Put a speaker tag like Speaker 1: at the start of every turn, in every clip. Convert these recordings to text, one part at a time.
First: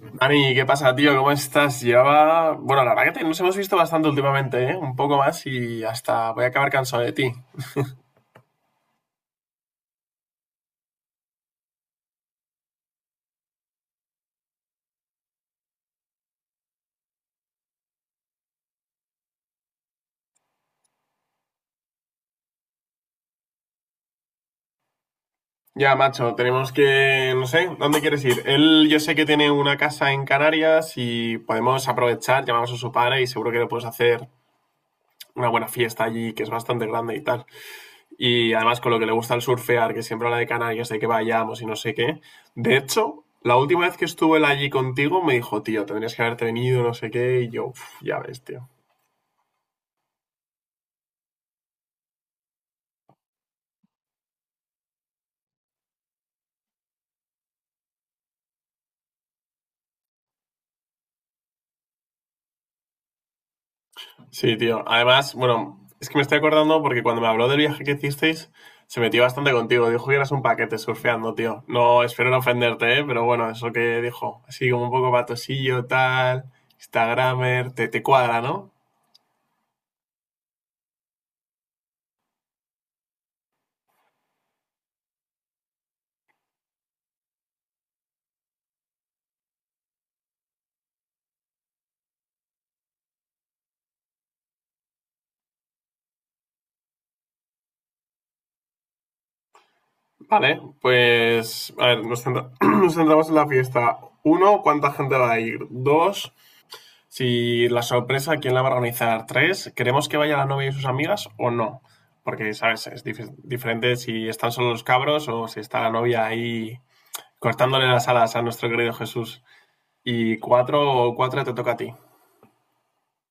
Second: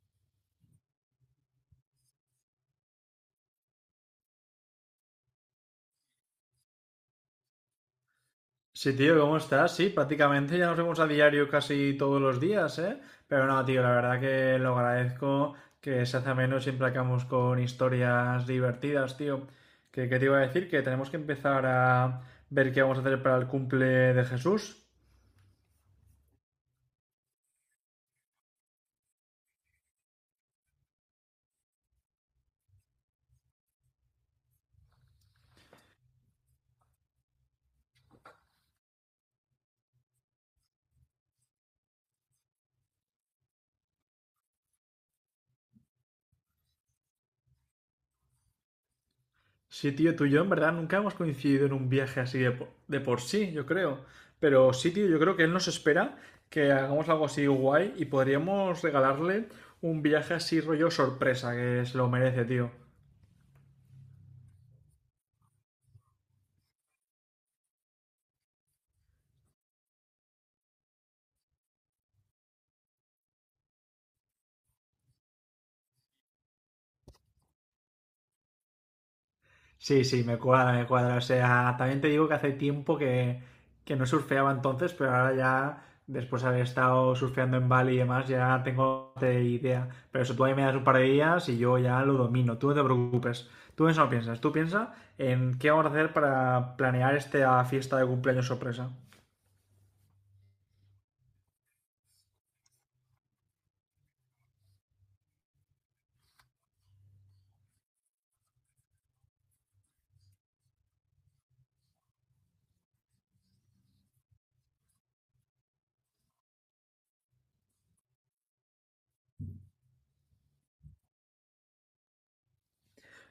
Speaker 1: Dani, ¿qué pasa, tío? ¿Cómo estás? Bueno, la verdad que nos hemos visto bastante últimamente, ¿eh? Un poco más y hasta voy a acabar cansado de ti.
Speaker 2: Sí, tío, ¿cómo estás? Sí, prácticamente ya nos vemos a diario casi todos los días, ¿eh? Pero no, tío, la verdad que lo agradezco que se hace menos siempre acabamos con historias divertidas, tío. Qué te iba a decir que tenemos que empezar a ver qué vamos a hacer para el cumple de Jesús.
Speaker 1: Ya, macho, No sé, ¿dónde quieres ir? Él yo sé que tiene una casa en Canarias y podemos aprovechar, llamamos a su padre y seguro que le puedes hacer una buena fiesta allí, que es bastante grande y tal. Y además con lo que le gusta el surfear, que siempre habla de Canarias, de que vayamos y no sé qué. De hecho, la última vez que estuvo él allí contigo me dijo, tío, tendrías que haberte venido, no sé qué, y yo, "Uf, ya ves, tío."
Speaker 2: Sí, tío, tú y yo en verdad nunca hemos coincidido en un viaje así de por sí, yo creo. Pero sí, tío, yo creo que él nos espera que hagamos algo así guay y podríamos regalarle un viaje así rollo sorpresa, que se lo merece, tío.
Speaker 1: Sí, tío. Además, bueno, es que me estoy acordando porque cuando me habló del viaje que hicisteis, se metió bastante contigo. Dijo que eras un paquete surfeando, tío. No, espero no ofenderte, ¿eh? Pero bueno, eso que dijo. Así como un poco patosillo, tal, Instagramer, te cuadra, ¿no?
Speaker 2: Sí, sí, me cuadra, me cuadra. O sea, también te digo que hace tiempo que no surfeaba entonces, pero ahora ya, después de haber estado surfeando en Bali y demás, ya tengo bastante idea. Pero eso tú ahí me das un par de días y yo ya lo domino. Tú no te preocupes. Tú en eso no piensas. Tú piensa en qué vamos a hacer para planear esta fiesta de cumpleaños sorpresa.
Speaker 1: Vale, pues, a ver, nos centramos en la fiesta. Uno, ¿cuánta gente va a ir? Dos, si la sorpresa, ¿quién la va a organizar? ¿Tres? ¿Queremos que vaya la novia y sus amigas o no? Porque, ¿sabes? Es diferente si están solo los cabros o si está la novia ahí cortándole las alas a nuestro querido Jesús. Y cuatro, o cuatro te toca a ti.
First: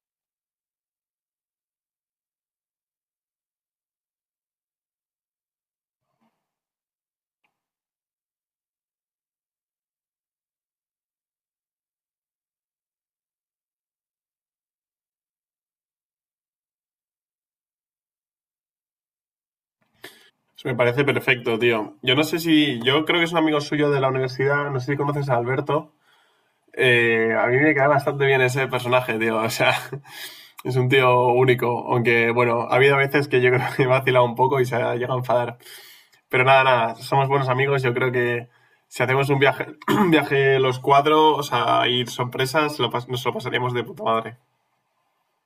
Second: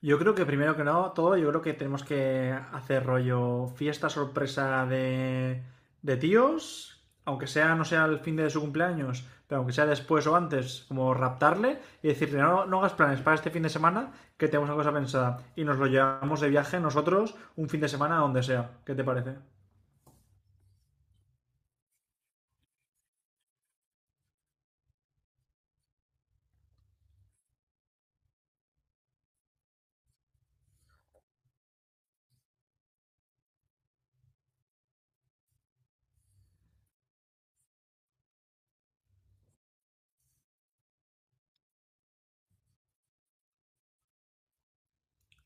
Speaker 2: Yo creo que primero que no, todo, yo creo que tenemos que hacer rollo fiesta sorpresa de tíos, aunque sea no sea el fin de su cumpleaños, pero aunque sea después o antes, como raptarle y decirle, no, no hagas planes para este fin de semana, que tenemos una cosa pensada. Y nos lo llevamos de viaje nosotros un fin de semana a donde sea. ¿Qué te parece?
Speaker 1: Eso me parece perfecto, tío. Yo no sé si. Yo creo que es un amigo suyo de la universidad. No sé si conoces a Alberto. A mí me cae bastante bien ese personaje, tío. O sea, es un tío único. Aunque, bueno, ha habido veces que yo creo que me ha vacilado un poco y se ha llegado a enfadar. Pero nada, nada, somos buenos amigos. Yo creo que si hacemos un viaje, un viaje los cuatro, o sea, ir sorpresas, nos lo pasaríamos de puta madre.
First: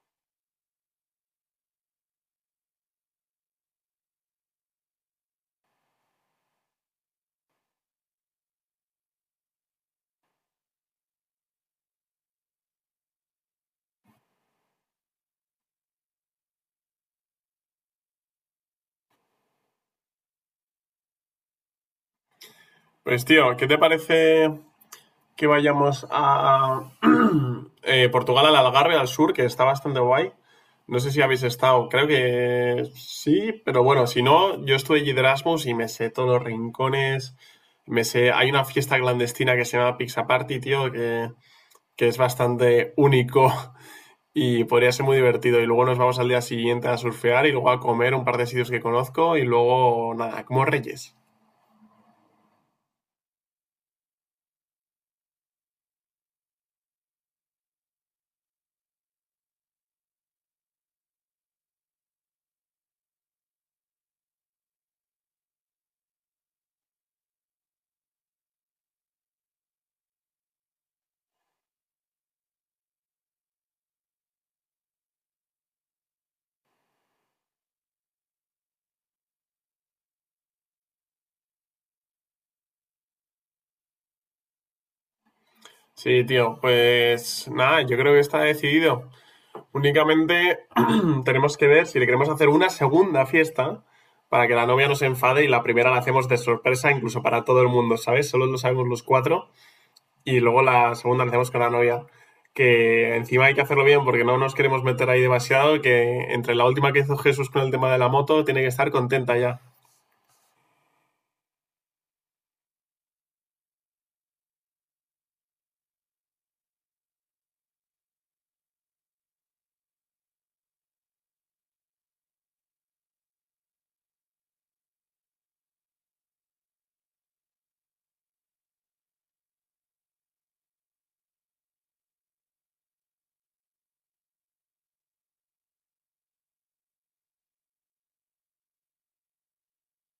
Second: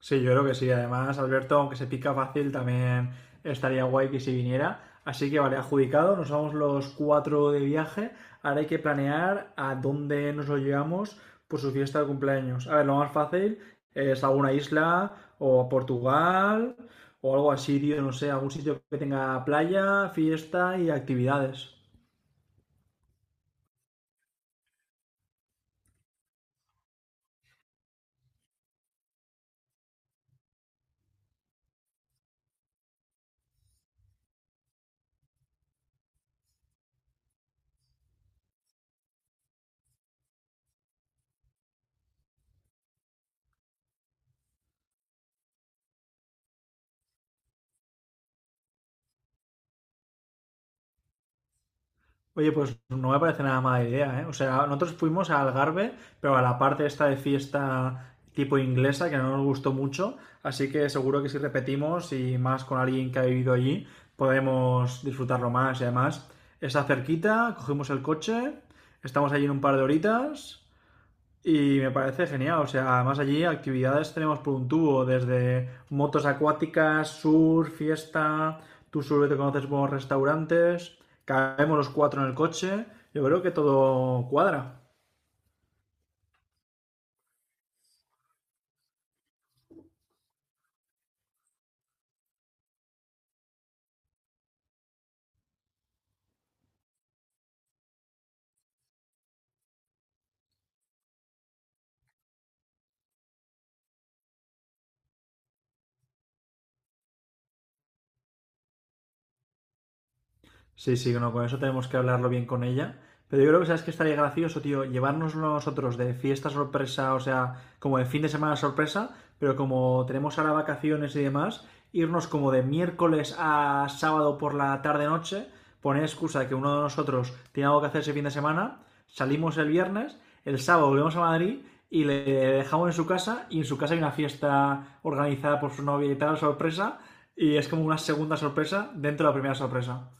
Speaker 2: Sí, yo creo que sí. Además, Alberto, aunque se pica fácil, también estaría guay que si viniera. Así que vale, adjudicado, nos vamos los cuatro de viaje. Ahora hay que planear a dónde nos lo llevamos por su fiesta de cumpleaños. A ver, lo más fácil es alguna isla o a Portugal o algo así, tío, no sé, algún sitio que tenga playa, fiesta y actividades.
Speaker 1: Pues tío, ¿qué te parece que vayamos a Portugal, al Algarve, al sur, que está bastante guay? No sé si habéis estado, creo que sí, pero bueno, si no, yo estuve allí de Erasmus y me sé todos los rincones, hay una fiesta clandestina que se llama Pizza Party, tío, que es bastante único. Y podría ser muy divertido. Y luego nos vamos al día siguiente a surfear y luego a comer un par de sitios que conozco y luego nada, como reyes.
Speaker 2: Oye, pues no me parece nada mala idea, ¿eh? O sea, nosotros fuimos a Algarve, pero a la parte esta de fiesta tipo inglesa, que no nos gustó mucho, así que seguro que si repetimos y más con alguien que ha vivido allí, podemos disfrutarlo más. Y además, está cerquita, cogimos el coche, estamos allí en un par de horitas y me parece genial, o sea, además allí actividades tenemos por un tubo, desde motos acuáticas, surf fiesta, tú solo te conoces buenos restaurantes, caemos los cuatro en el coche, yo creo que todo cuadra.
Speaker 1: Sí, tío, pues nada, yo creo que está decidido. Únicamente tenemos que ver si le queremos hacer una segunda fiesta para que la novia no se enfade y la primera la hacemos de sorpresa incluso para todo el mundo, ¿sabes? Solo lo sabemos los cuatro. Y luego la segunda la hacemos con la novia, que encima hay que hacerlo bien porque no nos queremos meter ahí demasiado, que entre la última que hizo Jesús con el tema de la moto, tiene que estar contenta ya.
Speaker 2: Sí, sí, no, con eso tenemos que hablarlo bien con ella. Pero yo creo que sabes que estaría gracioso, tío, llevarnos nosotros de fiesta sorpresa, o sea, como de fin de semana sorpresa, pero como tenemos ahora vacaciones y demás, irnos como de miércoles a sábado por la tarde-noche, poner excusa de que uno de nosotros tiene algo que hacer ese fin de semana, salimos el viernes, el sábado volvemos a Madrid y le dejamos en su casa y en su casa hay una fiesta organizada por su novia y tal, sorpresa, y es como una segunda sorpresa dentro de la primera sorpresa.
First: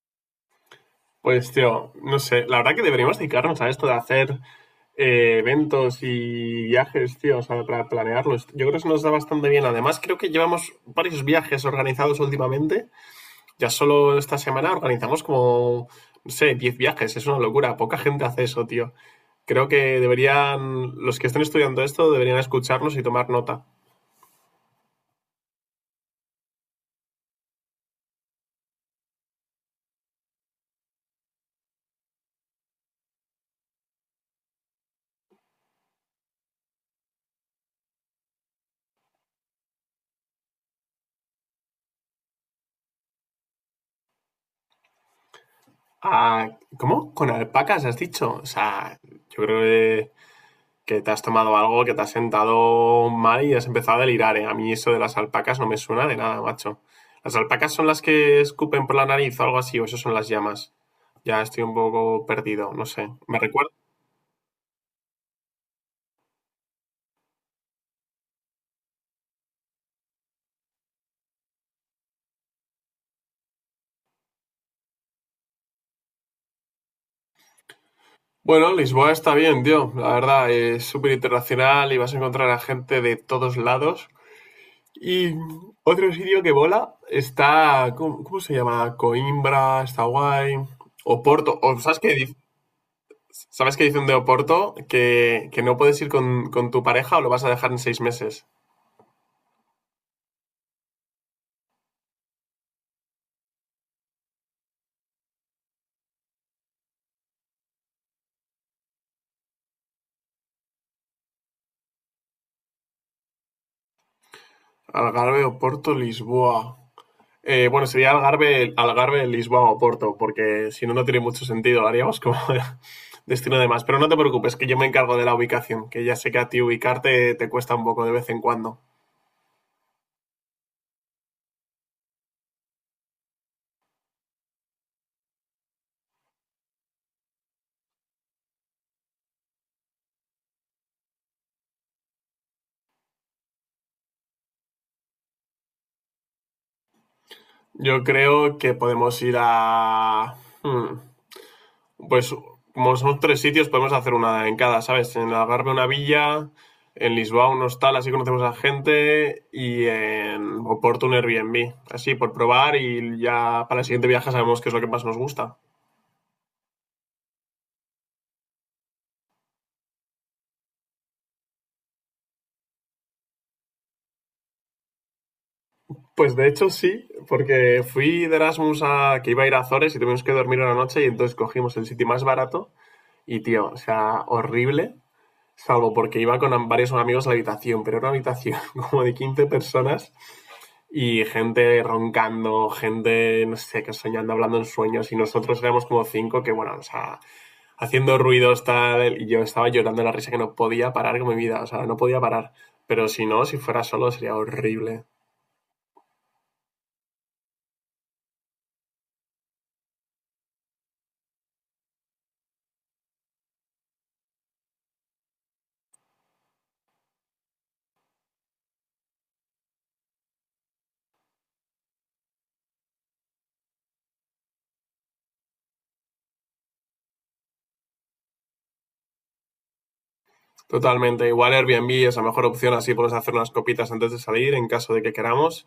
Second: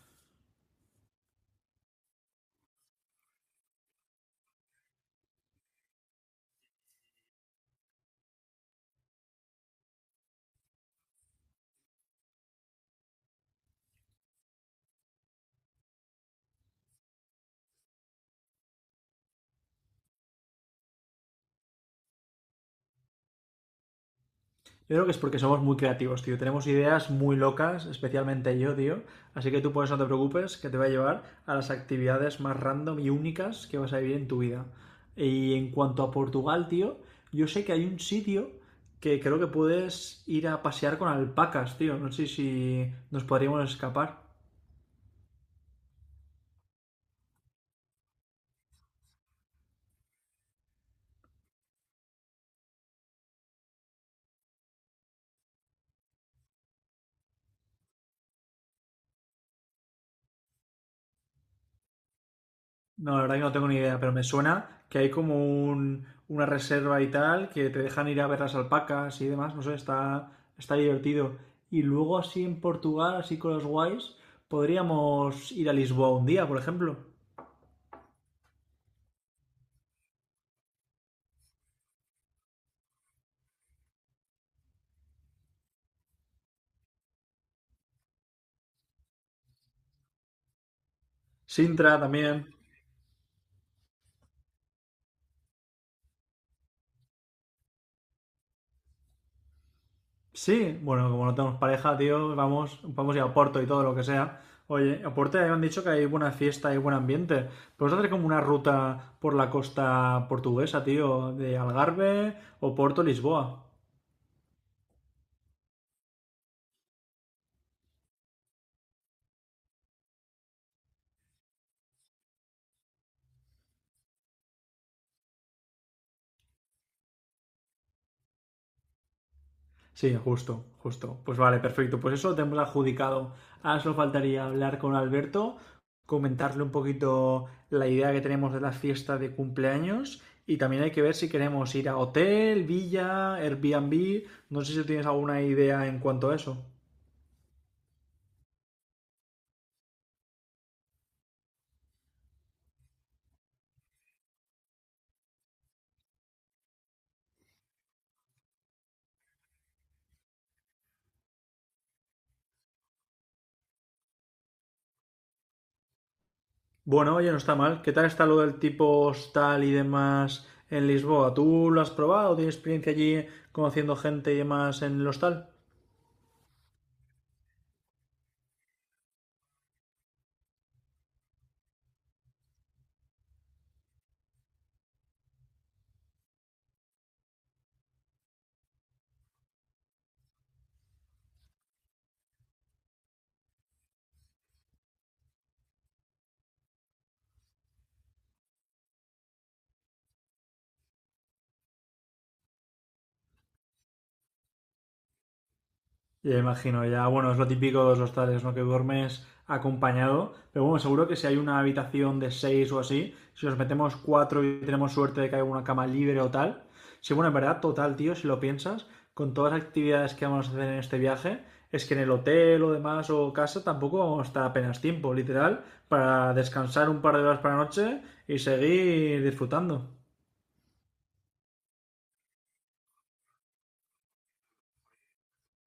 Speaker 1: Pues, tío, no sé, la verdad que deberíamos dedicarnos a esto de hacer eventos y viajes, tío, o sea, para planearlos. Yo creo que eso nos da bastante bien. Además, creo que llevamos varios viajes organizados últimamente. Ya solo esta semana organizamos como, no sé, 10 viajes. Es una locura. Poca gente hace eso, tío. Creo que deberían, los que estén estudiando esto, deberían escucharnos y tomar nota.
Speaker 2: Yo creo que es porque somos muy creativos, tío. Tenemos ideas muy locas, especialmente yo, tío. Así que tú por no te preocupes, que te va a llevar a las actividades más random y únicas que vas a vivir en tu vida. Y en cuanto a Portugal, tío, yo sé que hay un sitio que creo que puedes ir a pasear con alpacas, tío. No sé si nos podríamos escapar.
Speaker 1: Ah, ¿cómo? ¿Con alpacas has dicho? O sea, yo creo que te has tomado algo, que te has sentado mal y has empezado a delirar, ¿eh? A mí eso de las alpacas no me suena de nada, macho. ¿Las alpacas son las que escupen por la nariz o algo así? ¿O eso son las llamas? Ya estoy un poco perdido, no sé.
Speaker 2: No, la verdad
Speaker 1: ¿Me
Speaker 2: que no tengo
Speaker 1: recuerdas?
Speaker 2: ni idea, pero me suena que hay como una reserva y tal, que te dejan ir a ver las alpacas y demás, no sé, está divertido. Y luego así en Portugal, así con los guays, podríamos ir a Lisboa un día, por ejemplo.
Speaker 1: Bueno, Lisboa está bien, tío. La verdad, es súper internacional y vas a encontrar a gente de todos lados. Y otro sitio que bola está, ¿cómo se llama? Coimbra, está guay. Oporto. O, ¿sabes,
Speaker 2: Sintra
Speaker 1: qué, di-
Speaker 2: también.
Speaker 1: ¿Sabes qué dicen de Oporto? Que no puedes ir con tu pareja o lo vas a dejar en 6 meses.
Speaker 2: Sí, bueno, como no tenemos pareja, tío, vamos, vamos a ir a Porto y todo lo que sea. Oye, a Porto ya me han dicho que hay buena fiesta y buen ambiente. Podemos hacer como una ruta por la costa portuguesa, tío, de Algarve o Porto, Lisboa.
Speaker 1: Algarve, Oporto, Lisboa. Bueno, sería Algarve, Lisboa o Porto, porque si no, no tiene mucho sentido. Haríamos como destino de más. Pero no te preocupes, que yo me encargo de la ubicación, que ya sé que a ti ubicarte te cuesta un poco de vez en cuando.
Speaker 2: Sí, justo, justo. Pues vale, perfecto. Pues eso lo tenemos adjudicado. Ahora solo faltaría hablar con Alberto, comentarle un poquito la idea que tenemos de las fiestas de cumpleaños y también hay que ver si queremos ir a hotel, villa, Airbnb. No sé si tienes alguna idea en cuanto a eso.
Speaker 1: Yo creo que podemos hmm, pues como son tres sitios, podemos hacer una en cada, ¿sabes? En Algarve una villa, en Lisboa un hostal, así conocemos a gente, y en Oporto un Airbnb, así por probar y ya para el siguiente viaje sabemos qué es lo que más nos gusta.
Speaker 2: Bueno, oye, no está mal. ¿Qué tal está lo del tipo hostal y demás en Lisboa? ¿Tú lo has probado? ¿Tienes experiencia allí conociendo gente y demás en el hostal?
Speaker 1: Pues de hecho sí, porque fui de Erasmus a que iba a ir a Azores y tuvimos que dormir una noche y entonces cogimos el sitio más barato y tío, o sea, horrible, salvo porque iba con varios amigos a la habitación, pero era una habitación como de 15 personas y gente roncando, gente, no sé, que soñando, hablando en sueños y nosotros éramos como cinco que bueno, o sea, haciendo ruidos tal y yo estaba llorando de la risa que no podía parar con mi vida, o sea, no podía parar, pero si no, si fuera solo sería horrible.
Speaker 2: Ya imagino, ya, bueno, es lo típico de los hostales, ¿no? Que duermes acompañado, pero bueno, seguro que si hay una habitación de seis o así, si nos metemos cuatro y tenemos suerte de que haya una cama libre o tal, sí, bueno, en verdad, total, tío, si lo piensas, con todas las actividades que vamos a hacer en este viaje, es que en el hotel o demás o casa tampoco vamos a estar apenas tiempo, literal, para descansar un par de horas para la noche y seguir disfrutando.
Speaker 1: Totalmente. Igual Airbnb es la mejor opción, así podemos hacer unas copitas antes de salir en caso de que queramos.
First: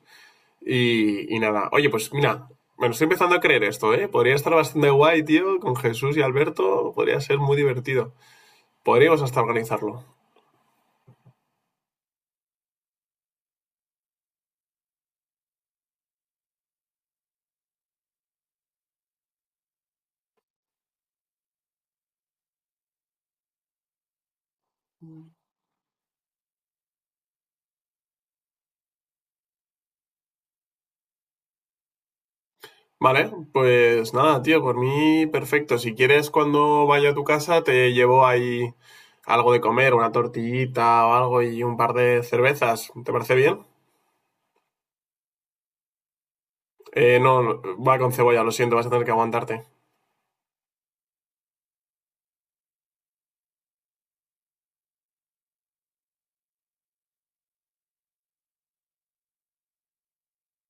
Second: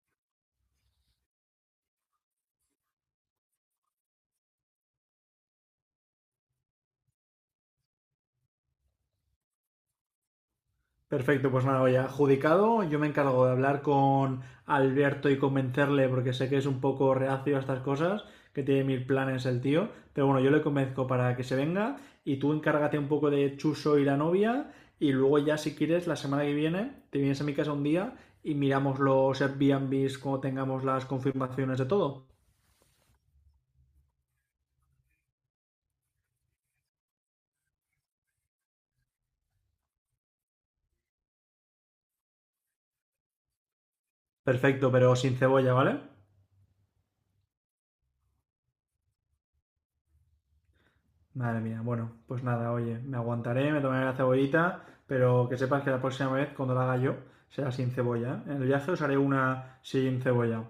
Speaker 1: Y nada. Oye, pues mira, me lo estoy empezando a creer esto, ¿eh? Podría estar bastante guay, tío, con Jesús y Alberto. Podría ser muy divertido. Podríamos hasta organizarlo.
Speaker 2: Perfecto, pues nada, ya adjudicado. Yo me encargo de hablar con Alberto y convencerle, porque sé que es un poco reacio a estas cosas, que tiene mil planes el tío. Pero bueno, yo le convenzco para que se venga y tú encárgate un poco de Chuso y la novia. Y luego ya, si quieres, la semana que viene te vienes a mi casa un día y miramos los Airbnbs cuando tengamos las confirmaciones de todo.
Speaker 1: Vale, pues nada, tío, por mí perfecto. Si quieres, cuando vaya a tu casa, te llevo ahí algo de comer, una tortillita o algo y un par de cervezas. ¿Te parece bien?
Speaker 2: Perfecto, pero sin cebolla, ¿vale?
Speaker 1: No, va con cebolla, lo siento, vas a tener que aguantarte.
Speaker 2: Madre mía, bueno, pues nada, oye, me aguantaré, me tomaré la cebollita, pero que sepas que la próxima vez, cuando la haga yo, será sin cebolla. ¿Eh? En el viaje os haré una sin cebolla.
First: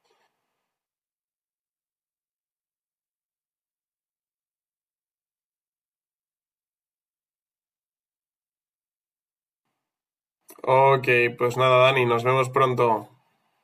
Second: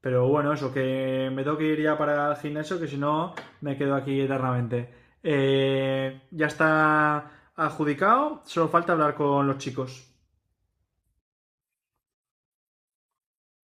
Speaker 2: Pero bueno, eso, que me tengo que ir ya para el gimnasio, que si no, me quedo aquí eternamente. Ya está adjudicado, solo falta hablar con los chicos.
Speaker 1: Ok, pues nada, Dani, nos vemos pronto.